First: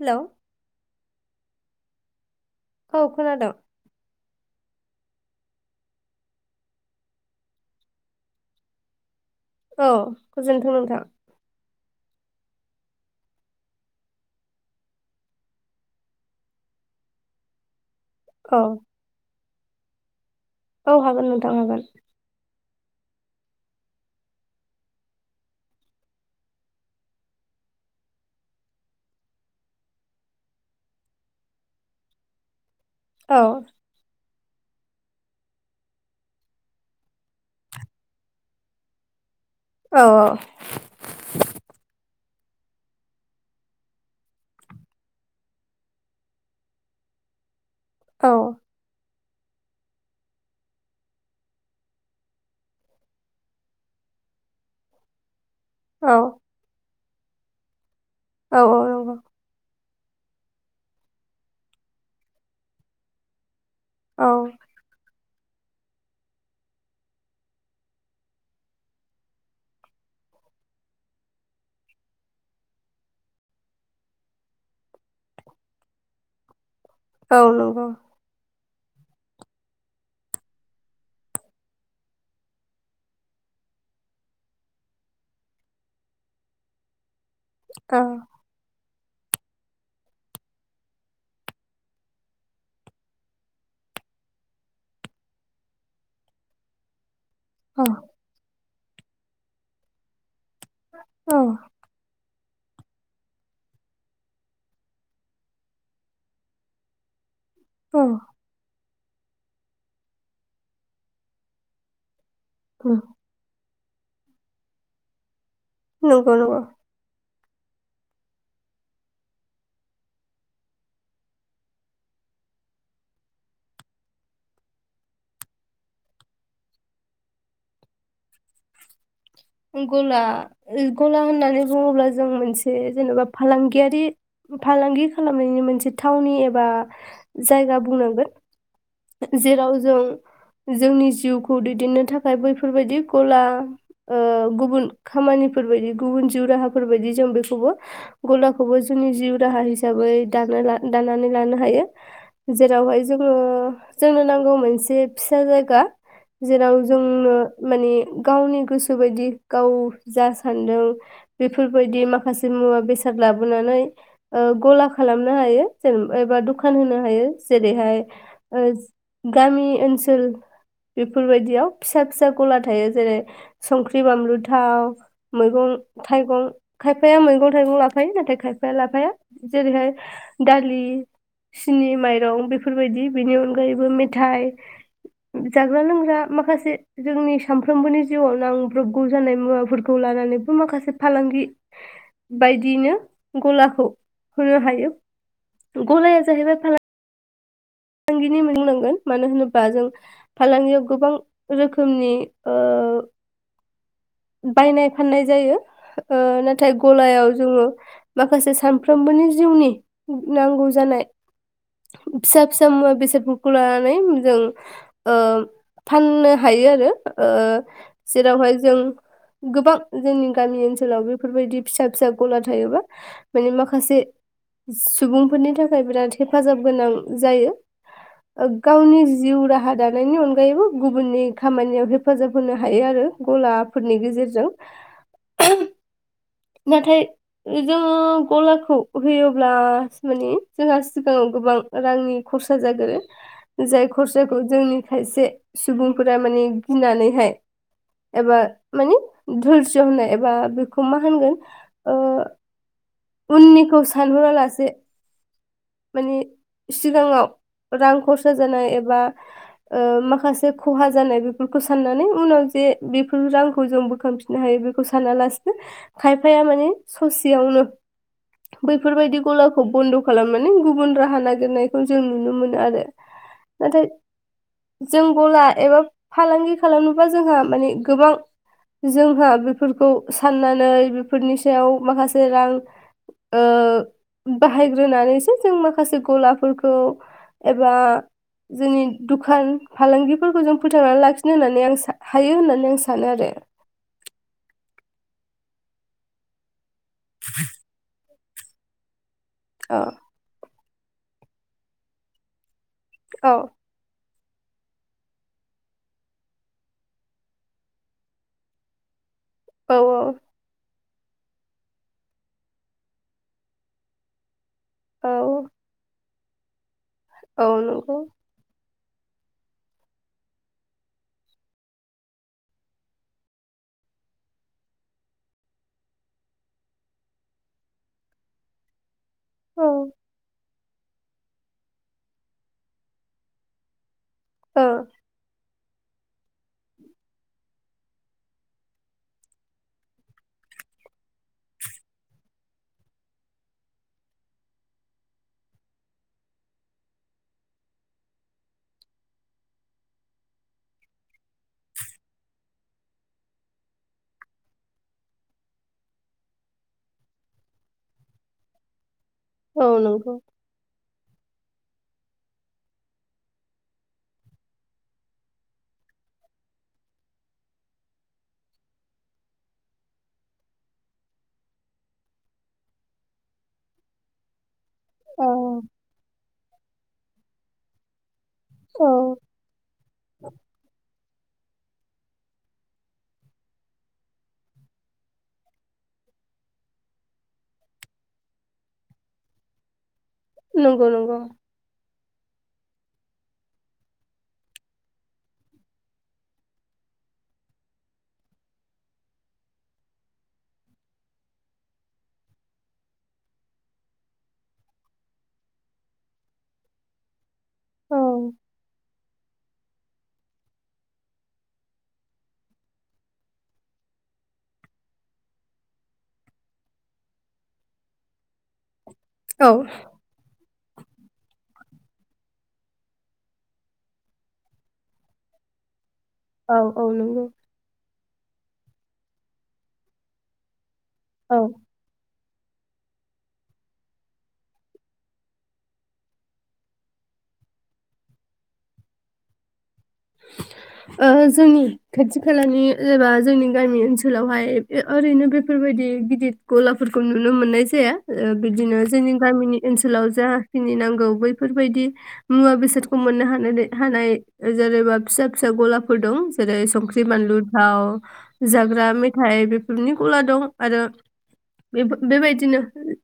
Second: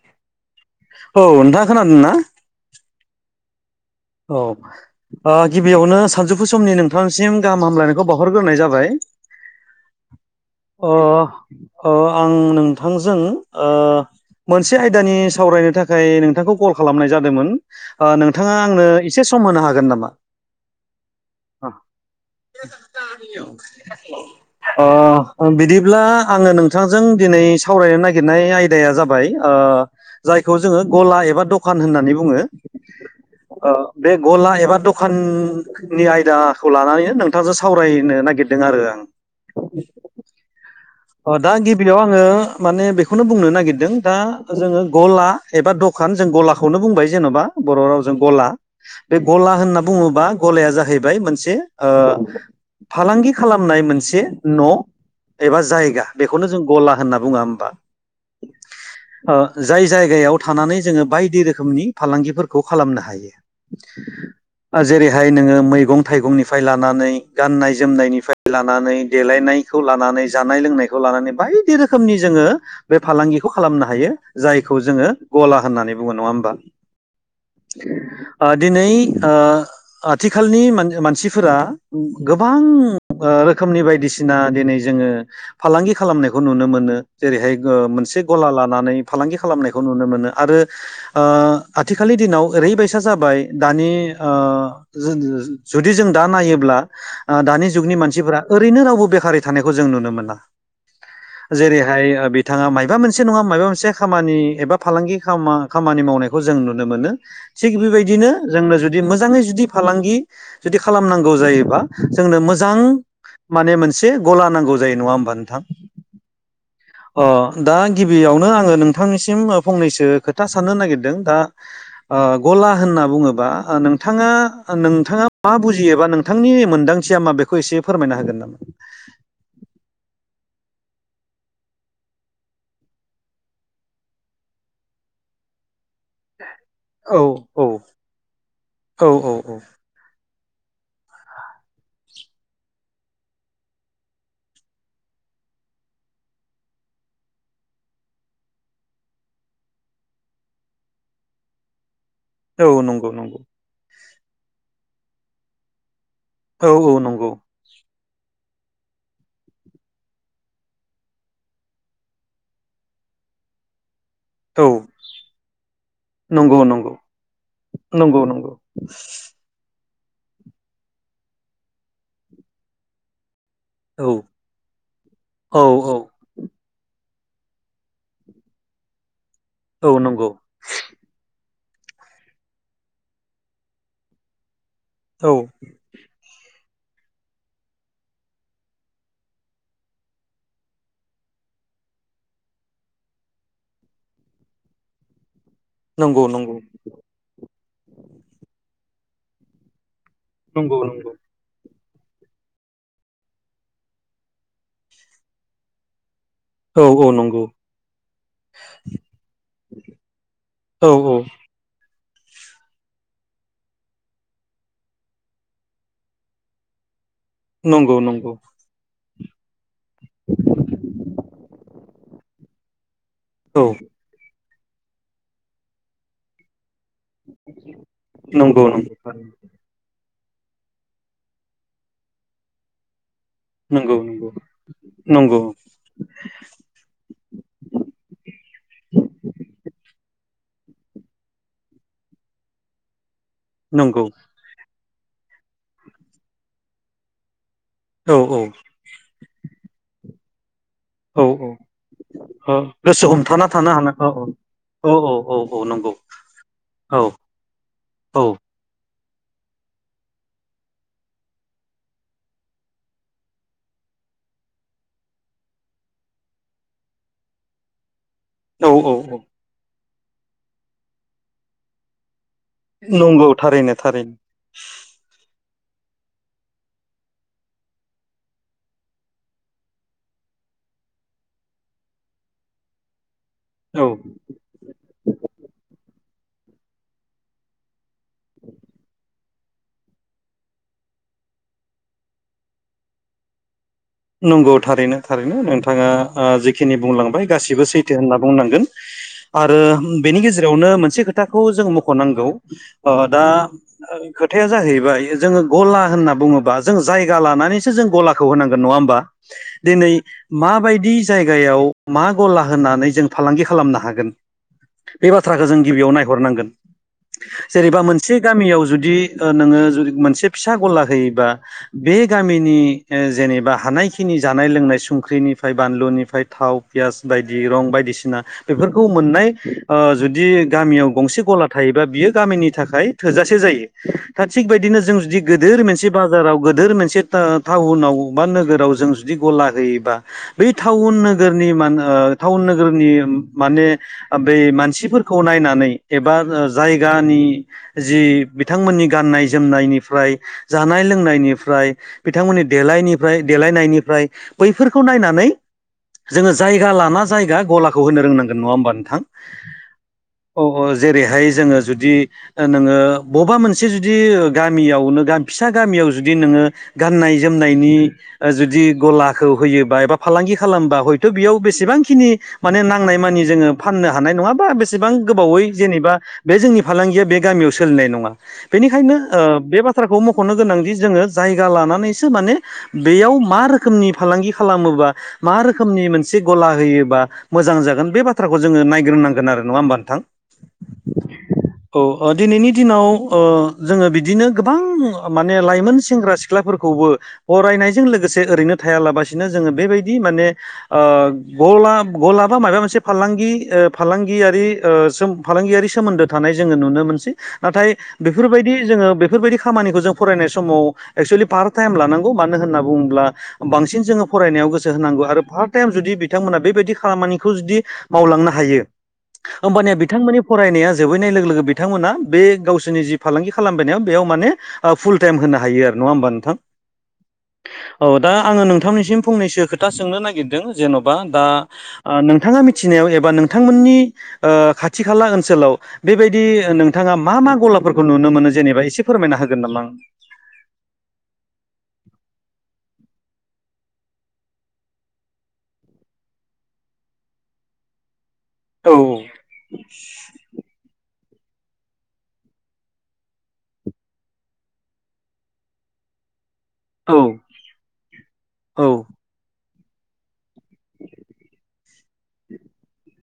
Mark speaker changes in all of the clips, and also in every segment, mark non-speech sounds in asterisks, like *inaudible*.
Speaker 1: Hello
Speaker 2: औ नोंथाङा खोनादोंना।
Speaker 1: औ खोनादों।
Speaker 2: औ गिबियावनो सानजौफु समनि नोंथांसिम गाहाम हामलायनायखौ बावहरग्रोनाय जाबाय।
Speaker 1: औ गोजोनथों
Speaker 2: अ
Speaker 1: नोंथां।
Speaker 2: अ आं नोंथांजों ओ। मोनसे आयदानि सावरायनो थाखाय नोंथांखौ कल खालामनाय जादोंमोन। ओ नोंथाङा
Speaker 1: औ
Speaker 2: आंनो एसे सम होनो हागोन नामा।
Speaker 1: औ हागोन नोंथां हागोन।
Speaker 2: *unintelligible* ओ बिदिब्ला आङो नोंथांजों दिनै सावरायनो नागिरनाय आयदाया जाबाय ओ जायखौ जोङो गला एबा दखान होननानै बुङो
Speaker 1: औ
Speaker 2: ओ बे गला एबा दखाननि आयदाखौ लानानैनो नोंथांजों सावरायनो नागिरदों आरो आं ।
Speaker 1: औ औ।
Speaker 2: औ दा गिबियाव आं ङो माने बेखौनो बुंनो नागिरदों दा जोङो गला एबा द'खान जों गलाखौनो बुंबाय जेन'बा बर' रावजों
Speaker 1: औ
Speaker 2: गला। बे गला होनना बुङोबा गलाया जाहैबाय मोनसे ओ फालांगि खालामनाय मोनसे न' एबा जा गा बेखौनो जों गला होनना बुङा होमबा।
Speaker 1: औ औ औ नंगौ।
Speaker 2: ओ जाय जायगायाव थानानै जोङो बायदि रोखोमनि फालांगिफोरखौ खालामनो हायो।
Speaker 1: औ
Speaker 2: आ जेरै हाय नोङो मैगं थाइगंनिफ्राय लानानै गाननाय जोमनायनिफ्राय लानानै देलायनायखौ लानानै जानाय लोंनाय लानानै बायदि रोखोमनि जोङो बे फालांगिखौ खालामनो हायो जायखौ जोङो गला होननानै होननानै बुङो नङा होमबा?
Speaker 1: नंगौ औ
Speaker 2: दिनै ओ आथिखालनि मानसिफोरा गोबां ओ रोखोमनि बायदिसिना दिनै जोङो फालांगि खालामनायखौ नुनो मोनो जेरैहाय मोनसे गला लानानै फालांगि खालामनायखौ नुनो मोनो आरो ओ आथिखालनि दिनाव ओरैबायसा जाबाय दानि ओ जुदि जों दा नायोब्ला ओ दानि
Speaker 1: औ
Speaker 2: जुगनि मानसिफोरा ओरैनो रावबो बेखारै थानायखौ जों नुनो मोना।
Speaker 1: औ
Speaker 2: जेरैहाय बिथाङा मायबा मोनसे नङा मायबा मोनसे खामानि एबा फालांगि खामानि मावनायखौ जों नुनो मोनो। थिग
Speaker 1: औ
Speaker 2: बेबायदिनो जोंनो जुदि मोजाङै जुदि फालांगि जुदि खालामनांगौ जायोबा जोंनो मोजां
Speaker 1: उम,
Speaker 2: माने मोनसे गला नांगौ जायो नङा होमबा नोंथां।
Speaker 1: नंगौ नंगौ
Speaker 2: अ दा गिबियावनो आङो नोंथांनिसिम फंनैसो खोथा साननो नागिरदों दा ओ गला होनना बुङोबा नोंथाङा नोंथाङा मा बुजियोबा नोंथांनि मोनदांथिया मा बेखौ एसे फोरमायना होगोन नामा?
Speaker 1: गला गला होननानै बुङोब्ला जों मोनसे जेनेबा फालांगियारि फालांगि खालामनायनि मोनसे थावनि एबा
Speaker 2: औ औ
Speaker 1: जायगा बुंनांगोन
Speaker 2: औ औ औ
Speaker 1: जेराव जों जोंनि जिउखौ दैदेननो थाखाय बैफोरबायदि गला ओ गुबुन खामानिफोरबायदि गुबुन जिउ राहाफोर बायदि जों बेखौबो गलाखौबो जोंनि जिउ राहा हिसाबै दाना ला दानानै लानो हायो
Speaker 2: औ
Speaker 1: जेरावहाय
Speaker 2: नंगौ
Speaker 1: जोङो
Speaker 2: नंगौ
Speaker 1: जोंनो नांगौ मोनसे फिसा जायगा
Speaker 2: औ
Speaker 1: जेराव
Speaker 2: औ नंगौ
Speaker 1: जोंनो माने गावनि गोसो बेफोर बायदि गाव जा सानदों बेफोरबायदि माखासे मुवा बेसाद लाबोनानै ओ
Speaker 2: औ
Speaker 1: गला खालामनो हायो जेनब एबा
Speaker 2: नंगौ
Speaker 1: दखान
Speaker 2: नंगौ
Speaker 1: होनो हायो जेरैहाय
Speaker 2: नंगौ नंगौ
Speaker 1: ओ गामि ओनसोल बेफोरबायदियाव फिसा फिसा गला थायो जेरै संख्रि,
Speaker 2: औ
Speaker 1: बानलु, थाव,
Speaker 2: औ
Speaker 1: मैगं
Speaker 2: औ
Speaker 1: थाइगं खाय फाया मैगं थाइगं लाफायो नाथाय खायफाया लाफाया जेरैहाय
Speaker 2: औ नंगौ
Speaker 1: दालि सिनि माइरं बेफोरबायदि बेनि अनगायैबो मेथाइ
Speaker 2: औ
Speaker 1: जाग्रा लोंग्रा माखासे जोंनि सानफ्रोमबोनि जिउआव नांब्रबगौ जानाय मुवाफोरखौ लानानैबो माखासे फालांगि बायदियैनो गलाखौ होनो हायो। गलाया
Speaker 2: नंगौ नंगौ
Speaker 1: जाहैबाय फालांग गिनि मुं बुंनांगोन मानो होनोबा जों
Speaker 2: नंगौ
Speaker 1: फालांगियाव गोबां
Speaker 2: नंगौ
Speaker 1: रोखो खोमनि ओ बायनाय फाननाय जायो। ओ नाथाय
Speaker 2: औ औ
Speaker 1: गलायाव
Speaker 2: नंगौ
Speaker 1: जोङो माखासे सानफ्रोमबोनि जिउनि नांगौ
Speaker 2: औ
Speaker 1: जानाय
Speaker 2: औ
Speaker 1: फिसा फि मुवा बेसादफोरखौ लानानै जों ओ फाननो हायो आरो। ओ
Speaker 2: नंगौ नंगौ
Speaker 1: जेरावहाय जों गोबां जोंनि गामि ओनसोलाव बेफोरबायदि फिसा फिसा गला थायोबा माने
Speaker 2: औ
Speaker 1: माखासे सुबुंफोरनि थाखाय बिराद हेफाजाब गोनां जायो।
Speaker 2: नंगौ नंगौ
Speaker 1: गावनि जिउ राहा दानायनि अन गायैबो गुबुननि खामानियाव हेफाजाब होनो हायो आरो
Speaker 2: नंगौ
Speaker 1: गलाफोरनि गेजेरजों।
Speaker 2: नंगौ
Speaker 1: नाथाय जोङो गलाखौ होयोब्ला स माने जोंहा सिगाङाव गोबां रांनि खरसा जागोरो जाय
Speaker 2: नंगौ नंगौ
Speaker 1: खरसाखौ जोंनि खायसे सुबुंफोरा माने गिनानैहाय
Speaker 2: औ
Speaker 1: एबा
Speaker 2: औ
Speaker 1: माने धुलस होननाय एबा बे खौ मा
Speaker 2: औ
Speaker 1: होनगोन ओ
Speaker 2: ओ गोसो हमथाना थानो
Speaker 1: उननिखौ
Speaker 2: हानाय औ औ
Speaker 1: सानहरालासे
Speaker 2: औ औ औ औ नंगौ
Speaker 1: माने
Speaker 2: औ
Speaker 1: सिगाङाव रां
Speaker 2: औ
Speaker 1: खरसा जानाय एबा
Speaker 2: *inaudible*
Speaker 1: ओ माखासे खहा जानाय बेफोरखौ साननानै उनाव जे बेफोर रांखौ जों बोखांफिननो हायो। खौ सानालासिनो खायफाया माने ससेयावनो
Speaker 2: औ
Speaker 1: बैफोरबायदि
Speaker 2: औ
Speaker 1: गलाखौ बन्द' खालामनानै गुबुन राहा नागिरनायखौ जों नुनो मोनो आरो।
Speaker 2: नंगौ थारैनो
Speaker 1: नाथाय
Speaker 2: थारैनो
Speaker 1: जोंबोला एबा फालांगि खालामनोबा जोंहा माने गोबां जोंहा बेफोरखौ साननानै बेफोरनि सायाव माखासे रां ओ
Speaker 2: औ
Speaker 1: बाहायग्रोनानैसो जों माखासे गलाफोरखौ एबा जोंनि दुुख खान फालांगिफोरखौ जों फोथांनानै लाखिनो होननानै आं सा हायो होननानै आं सानो आरो।
Speaker 2: नंगौ थारैनो थारैनो नोंथाङा ओ जिखिनि बुंलांबाय गासिबो सैथो होनना बुंनांगोन। आरो बेनि गेजेरावनो मोनसे खोथाखौ जों मख'नांगौ अह दा
Speaker 1: औ
Speaker 2: खोथाया जाहैबाय जोङो गला होनना बुङोबा जों जायगा लानानैसो जों गलाखौ होनांगौ। नङा होमबा
Speaker 1: औ
Speaker 2: दिनै माबायदि जायगायाव मा गला होननानै जों फालांगि खालामनो हागोन बे बाथ्राखौ
Speaker 1: औ
Speaker 2: जों गिबियाव नायहरनांगोन।
Speaker 1: औ
Speaker 2: जेनेबा
Speaker 1: नंगौ
Speaker 2: मोनसे गामियाव जुद दि नोङो जु मोनसे फिसा गला होयोबा बे गामिनि ओ जेनेबा बा हानायखिनि जानाय लोंनाय संख्रिनिफ्राय बानलुनिफ्राय थाव, पियास बायदि रं बायदिसिना बेफोरखौ मोननाय
Speaker 1: औ
Speaker 2: ओ जुदि गामियाव गंसे गला थायोबा बियो गामिनि थाखाय थोजासे जायो। था थिग
Speaker 1: औ
Speaker 2: बदिनो जों जुदि गोदोर मोनसे बाजाराव गोदोर मोनसे टाउनाव बा नोगोराव जों जुदि गला होयोबा बै टाउन नोगोरनि मान ओ टाउन नोगोरनि माने बे मानसिफोरखौ नायनानै एबा जायगानि जि बिथांमोननि गाननाय जोमनायनिफ्राय जानाय लोंनायनिफ्राय बिथांमोननि देलायनि फ्राय देलायनायनिफ्राय बैफोरखौ नायनानै। जोङो जायगा लाना जायगा गलाखौ होनो रोंनांगोन नङा होमबा नोंथां?
Speaker 1: औ नंगौ
Speaker 2: अह औ जेरैहाय। जोङो जुदि नोङो बबा मोनसे जुदि गामियावनो फिसा गामियाव जुदि नोङो। गाननाय जोमनायनि ओ-जुदि गलाखौ होयोबा एबा फालांगि खालामबा हयथ' बेयाव बेसेबांखिनि माने नांनाय मानि जोङो फाननो हानाय नङा बा बे सेबां
Speaker 1: औ
Speaker 2: गोबावै जेनेबा बे जोंनि फालांगिया बे गामियाव सोलिनाय नङा बेनिखायनो
Speaker 1: औ
Speaker 2: ओ-बे बाथ्राखौ मख'नो गोनांदि जोङो जायगा लानानैसो माने- बेयाव मा रोखोमनि फालांगि खालामोबा मा रोखोमनि मोनसे गला होयोबा मोजां जा गोन बे बाथ्राखौ जोङो नायग्रोनांगोन आरो नङा होमबा नोंथां?
Speaker 1: नंगौ नंगौ
Speaker 2: औ दिनैनि दिनाव ओ-जोङो बिदिनो गोबां माने लाइमोन सेंग्रा सिख्लाफोरखौबो। फरायनायजों लोगोसे ओरैनो थायालाबसिनो जोङो बेबायदि माने ओ-गला गला मा माबा मोनसे फालांगि ओ-फालांगियारि ओ- फालांगियारि सोमोन्दो थानाय जोङो नुनो मोनसै। नाथाय
Speaker 1: औ
Speaker 2: बेफोरबायदि जोङो बेफोरबायदि खामानिखौ जों फरायनाय समाव एक्सुेलि पारट टाइम लानांगौ। मानो होनना बुङोब्ला बांसिन जोङो फरायनायाव गोसो होनांगौ आरो फार्स्ट टाइम जुदि बिथांमोना बेबायदि खालाम। मानिखौ जुदि मावलांनो हायो
Speaker 1: औ
Speaker 2: होमबानिया बिथांमोननि फरायनाया। जोबहैनाय लोगो लोगो बिथांमोना बे गावसोरनि जि फालांगि खालामबायनायाव बेयाव माने ओ-फुल टाइम होनो हायो आरो नङा होमबा नों
Speaker 1: औ औ नोंगौ।
Speaker 2: अह दा आङो नोंथांनिसिम फंनैसो खोथा सोंनो नागिरदों जेन'बा दा
Speaker 1: औ
Speaker 2: नों थाङा मिथिनायाव एबा नोंथांमोननि ओ- खाथि खाला ओनसोलाव बेबायदि ओ-नोंथाङा मा? मा गलाफोरखौ नुनो मोनो जेनेबा एसे फोरमायना होगोन नामा आं?
Speaker 1: ओ-जोंनि खाथि खालानि एबा जोंनि गामि ओनसोलावहाय ओ-ओरैनो बेफोरब बेफोरबायदि गिदिर गलाफोरखौ नुनो मोननाय जाया।
Speaker 2: आं औ
Speaker 1: ओ-बिदिनो जोंनि गामिनि ओनसोलाव जाखिनि नांगौ। बैफोरबायदि मुवा बेसादखौ मोननो हानानाय हानाय। जेनैबा फिसा फिसा गलाफोर दं। जेरै संख्रि बानलु थाव जाग्रा मेथाइ। दुबनि गला दं आरो बेफोर-बेबायदिनो।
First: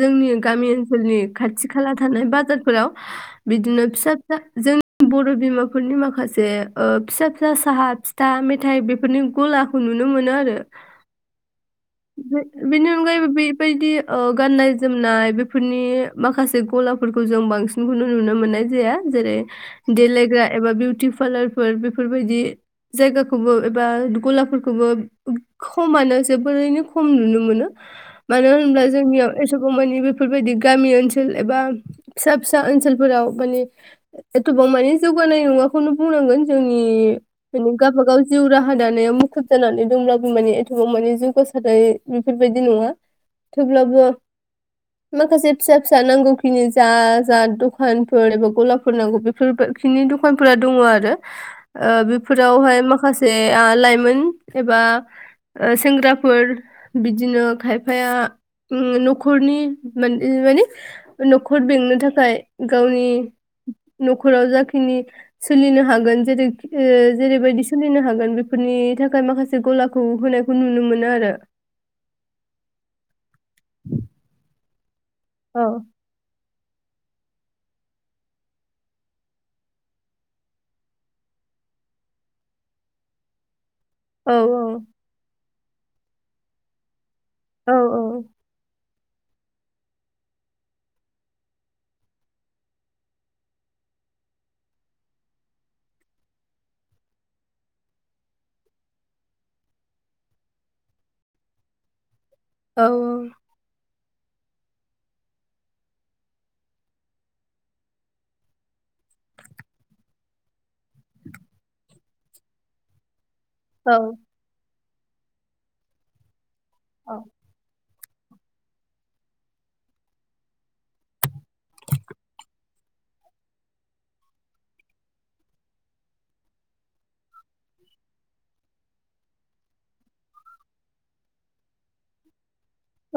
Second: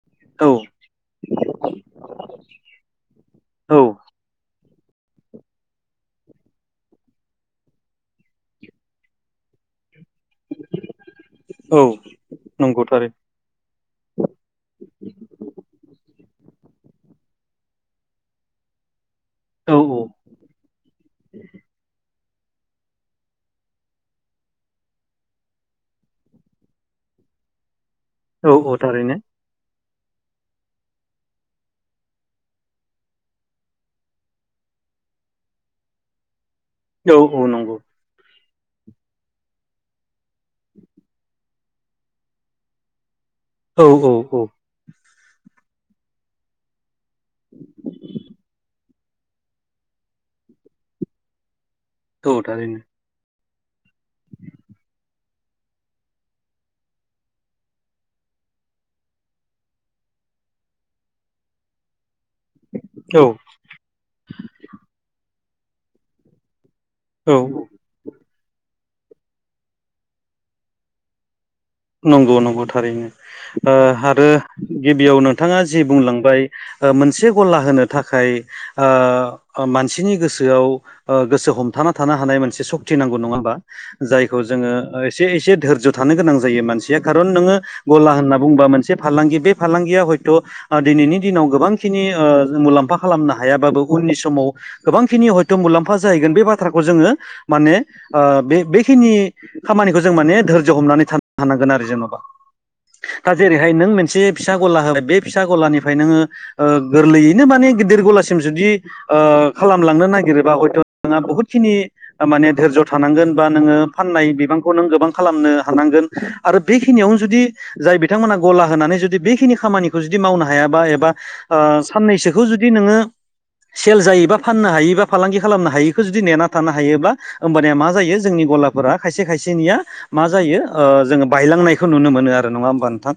Speaker 1: जोंनि
Speaker 2: औ
Speaker 1: गामि ओनसोलनि खाथि खाला थानाय बाजारफोराव
Speaker 2: औ
Speaker 1: बिदिनो फिसा फिसा जोंनि। बर' बिमाफोरनि माखासे। से ओ-फिसा फिसा साहा फिथा मेथाइ बेफोरनि गलाखौ नुनो। नुनो मोनो आरो।
Speaker 2: औ नंगौ
Speaker 1: बे-बेनि
Speaker 2: थारै
Speaker 1: अनगायैबो बेबायदि ओ-गाननाय जोमनाय बेफोरनि माखासे गला फोरखौ जों बांसिनखौनो नुनो मोननाय जाया। जेरै
Speaker 2: औ
Speaker 1: देलायग्रा एबा बिउटि पार्लार फोर बेफोरबाय दि जायगाखौबो एबा गलाफोरखौबो खमानो जोबोरैनो खम नुनो मोनो मानो
Speaker 2: औ औ
Speaker 1: होनब्ला
Speaker 2: थारैनो
Speaker 1: जोंनियाव एसेबांमानि बेफोरबायदि गामि ओनसोल एबा फिसा -फिसा ओनसोलफोराव माने एथबां माने जौगानाय नङाखौनो बुंनांगोन जोंनि
Speaker 2: औ औ
Speaker 1: माने
Speaker 2: नंगौ
Speaker 1: गावबा गाव जिउ राहा दानायाव मुखुब जानानै दंब्लाबो माने एथबां माने जौगासा थाखाय बेफोरबायदि नङा
Speaker 2: औ
Speaker 1: थेवब्लाबो
Speaker 2: औ औ
Speaker 1: माखासे फिसा - फिसा नांगौ खिनि जा-जा दखानफोर एबा गला फोर नांगौ बेफोर खिनि दखानफोरा दङ आरो ओ-
Speaker 2: औ थारैनो
Speaker 1: बेफोरावहाय माखासे ओ आ लाइमोन एबा ओ-सेंग्रा फोर बिदिनो खायफाया नो न'खरनि माने - माने न'खर बेंनो थाख -खाय गावनि
Speaker 2: औ
Speaker 1: न'खराव जाखिनि सोलिनो हागोन जेरै ओ-
Speaker 2: औ
Speaker 1: जेरैबायदि सोलिनो हागोन बेफोरनि थाखाय माखासे गलाखौ होनायखौ नुनो मोनो । मोनो आरो।
Speaker 2: नंगौ नंगौ थारैनो ओ आरो गिबियाव नोंथाङा
Speaker 1: औ
Speaker 2: जि बुंलांबाय ओ मोनसे गला होनो थाखाय ओ मानसिनि गोसोआव ओ गोसो हमथा थानो हानाय मोनसे सक्ति नांगौ नङा होमबा?
Speaker 1: औ
Speaker 2: जायखौ जोङो एसे - एसे धोरज्य थानो गोनां जायो मानसिया। खारन नोङो
Speaker 1: औ
Speaker 2: गला होनना बुंबा मोनसे फालांगि बे फालांगिया हयथ' दिनैनि दिनाव गोबांखिनि ओ मुलाम्फा खालामनो हायाबाबो नि समाव गोबांखिनि हयथ' मुलाम्फा जाहैगोन बे बाथ्राखौ जोङो माने ओ बे-बे खिनि नि खामानिखौ जों माने धोरज्य हमनानै थान हानांगोन आरो जेन'बा
Speaker 1: औ
Speaker 2: दा जेरैहाय नों मोन से फिसा गला होबाय बे फिसा गलानिफ्राय नोङो ओ गोरलैयैनो माने गिदिर गलासिम जुदि ओ खालामलांनो नागिरोबा हयथ' नोंहा बहुदखिनि माने धोरज्य थानांगोन बा नोङो
Speaker 1: औ
Speaker 2: फाननाय बिबां नों गोबां खालामनो हानांगोन आरो बेखिनियावनो जुदि जाय बे बिथांमोना गला होनानै जुदि बेखिनि खामानिखौ जुदि मावनो हायाबा एबा ओ साननैसोखौ जुदि नोङो सेल जायोबा फाननो हायि बा फालांगि खालामनो हायिखौ जुदि नेना थानो हायोब्ला होमबानिया मा जायो जोंनि गलाफोरा खायसे खायसेनिया मा जायो ओ जोङो बायलांनायखौ नुनो मोनो आरो। नङा होमबा नोंथां?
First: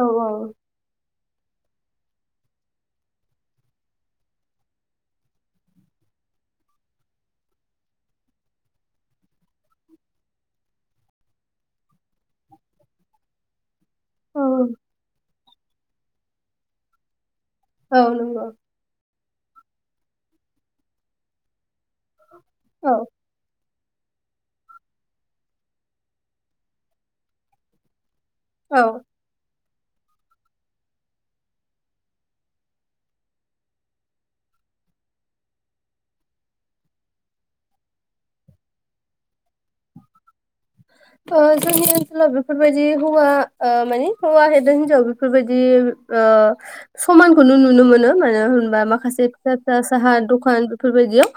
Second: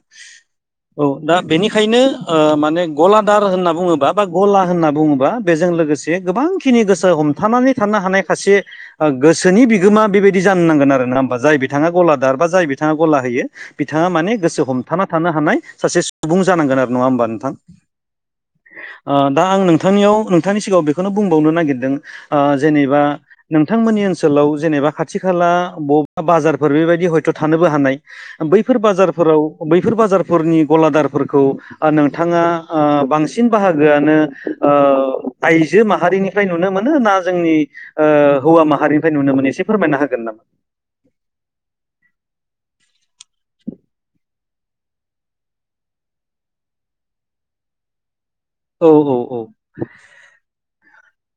Speaker 2: औ दा बिनिखायनो ओ माने गलादार होनना बुङोबा बा गला होनना बुङोबा बेजों लोगोस से गोबांखिनि गोसो हमथानानै थानो हानाय खासे गोसोनि बिगोमा बेबायदि जानो नांगोन आरो। ना होमबा जाय बिथाङा गलादार बा जाय बिथाङा गला होयो बिथाङा
Speaker 1: औ
Speaker 2: माने गोसो हमथाना थानो हानाय सासे सुबुं जानांगोन आरो।‌ नङा होमबा नोंथां?
Speaker 1: औ नंगौ।
Speaker 2: ओ दा आं नोंथांनियाव नोंथांनि सिगाङाव बेखौनो बुंबावनो नागिरदों ओ जेनेबा
Speaker 1: औ
Speaker 2: नों थांमोननि ओनसोलाव जेनेबा खाथि खाला बबेबा बाजारफोर बेबायदि हयथ' थानोबो हानाय। बैफोर
Speaker 1: औ
Speaker 2: बाजारफोराव बैफोर बाजारफोरनि गलादारफोरखौ ओ नोंथाङा ओ बांसिन बाहागोआनो ओ आइजो माहारिनिफ्राय नुनो मोनो ना जोंनि ओ हौवा माहारिनिफ्राय नुनो मोनो एसे एसे फोरमायनो होगोन नामा?
Speaker 1: ओ जोंनि ओनसोलाव बेफोरबायदि हौवा ओ माने हौवा हेदों हिनजाव बेफोरबायदि ओ समानखौनो नुनो मोनो। मानो होनबा
Speaker 2: औ औ
Speaker 1: माखासे फिसा - फिसा साहा दखान बेफोरबायदियाव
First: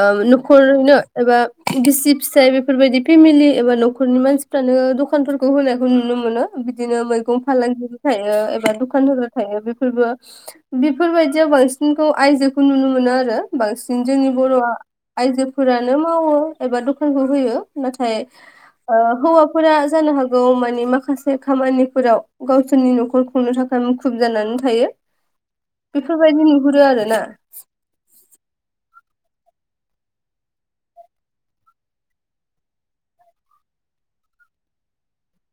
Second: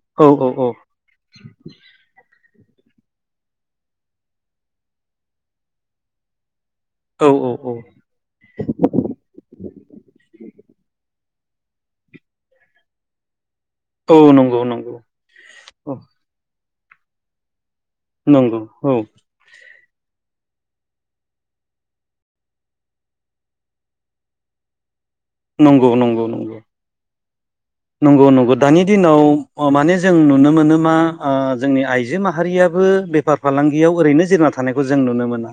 Speaker 1: ओ
Speaker 2: औ औ
Speaker 1: न'खरनो एबा बिसि फिसाय बेफोरबायदि फेमिलि एबा न'ख नखरनि मानसिफ्रानो दखानफोरखौ होनायखौ नुनो मोनो। बिदिनो मैगं
Speaker 2: औ औ औ
Speaker 1: फालांगिबो थायो एबा दखान होग्रा थायो बेफोरबो बेफोरबायदि बिदियाव बांसिनखौ आयजोखौ नुनो मोनो आरो। बांसिन जोंनि
Speaker 2: औ
Speaker 1: बर'
Speaker 2: नंगौ नंगौ
Speaker 1: आइजोफोरानो
Speaker 2: औ
Speaker 1: मावो एबा दखानखौ होयो। नाथाय
Speaker 2: नंगौ औ
Speaker 1: ओ हौवाफोरा जानो हागौ मानि माखासे खामानिफोराव गावसोरनि न'खर खुंनो थाखाय मुखुब जानानै थायो।
Speaker 2: नंगौ नंगौ
Speaker 1: बेफोरबायदि
Speaker 2: नंगौ
Speaker 1: नुहुरो आरोना।
Speaker 2: नंगौ दानि दिनाव माने जों नुनो मोनो मा ओ जोंनि आइजो माहारियाबो बेफार फालांगियाव ओरैनो जेन ना थानायखौ जों नुनो मोना।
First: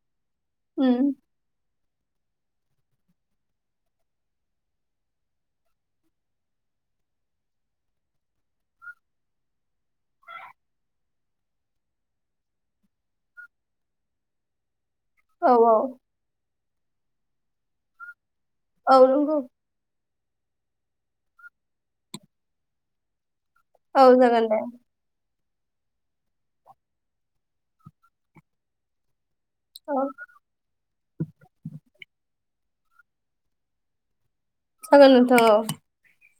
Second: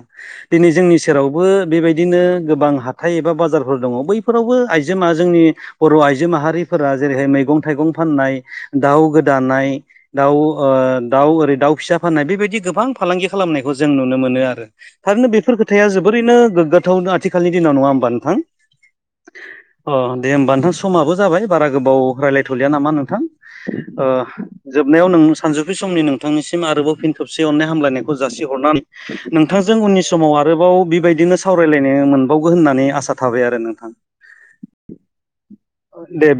Speaker 2: दिनै जोंनि
Speaker 1: उम
Speaker 2: सेरावबो बेबायदिनो गोबां हाथाइ एबा बाजारफोर दङ बैफोरावबो आइजोमा जोंनि बर' आइजो माहारिफोरा जेरैहाय मैगं थाइगं फाननाय, दाउ गोदानाय दाउ ओ दाउ ओरै दाउ फिसा फाननाय बेबायदि गोबां फालांगि खालामनायखौ जों नुनो मोनो आरो। थारैनो
Speaker 1: औ
Speaker 2: बेफोर
Speaker 1: औ
Speaker 2: खोथाया जोबोरैनो गोग्गाथाव आथिखालनि दिनाव। नङा होनोमबा नोंथां?
Speaker 1: औ नंगौ।
Speaker 2: अ दे होमबा नोंथां समाबो जाबाय बारा गोबाव रायज्लायथ'लिया नामा नोंथां? ओ
Speaker 1: औ जागोन दे
Speaker 2: जोबनायाव नों सानजौफु समनि नोंथांनिसिम आरोबाव फिन खोबसे अननाय हामलायनायखौ जासिहरनानै नोंथांजों
Speaker 1: औ
Speaker 2: उननि समाव आरोबाव बेबायदिनो सावरायलायनो मोनबावगोन होननानै आसा थाबाय आरो नोंथां।
Speaker 1: जागोन नोंथां औ।
Speaker 2: दे बि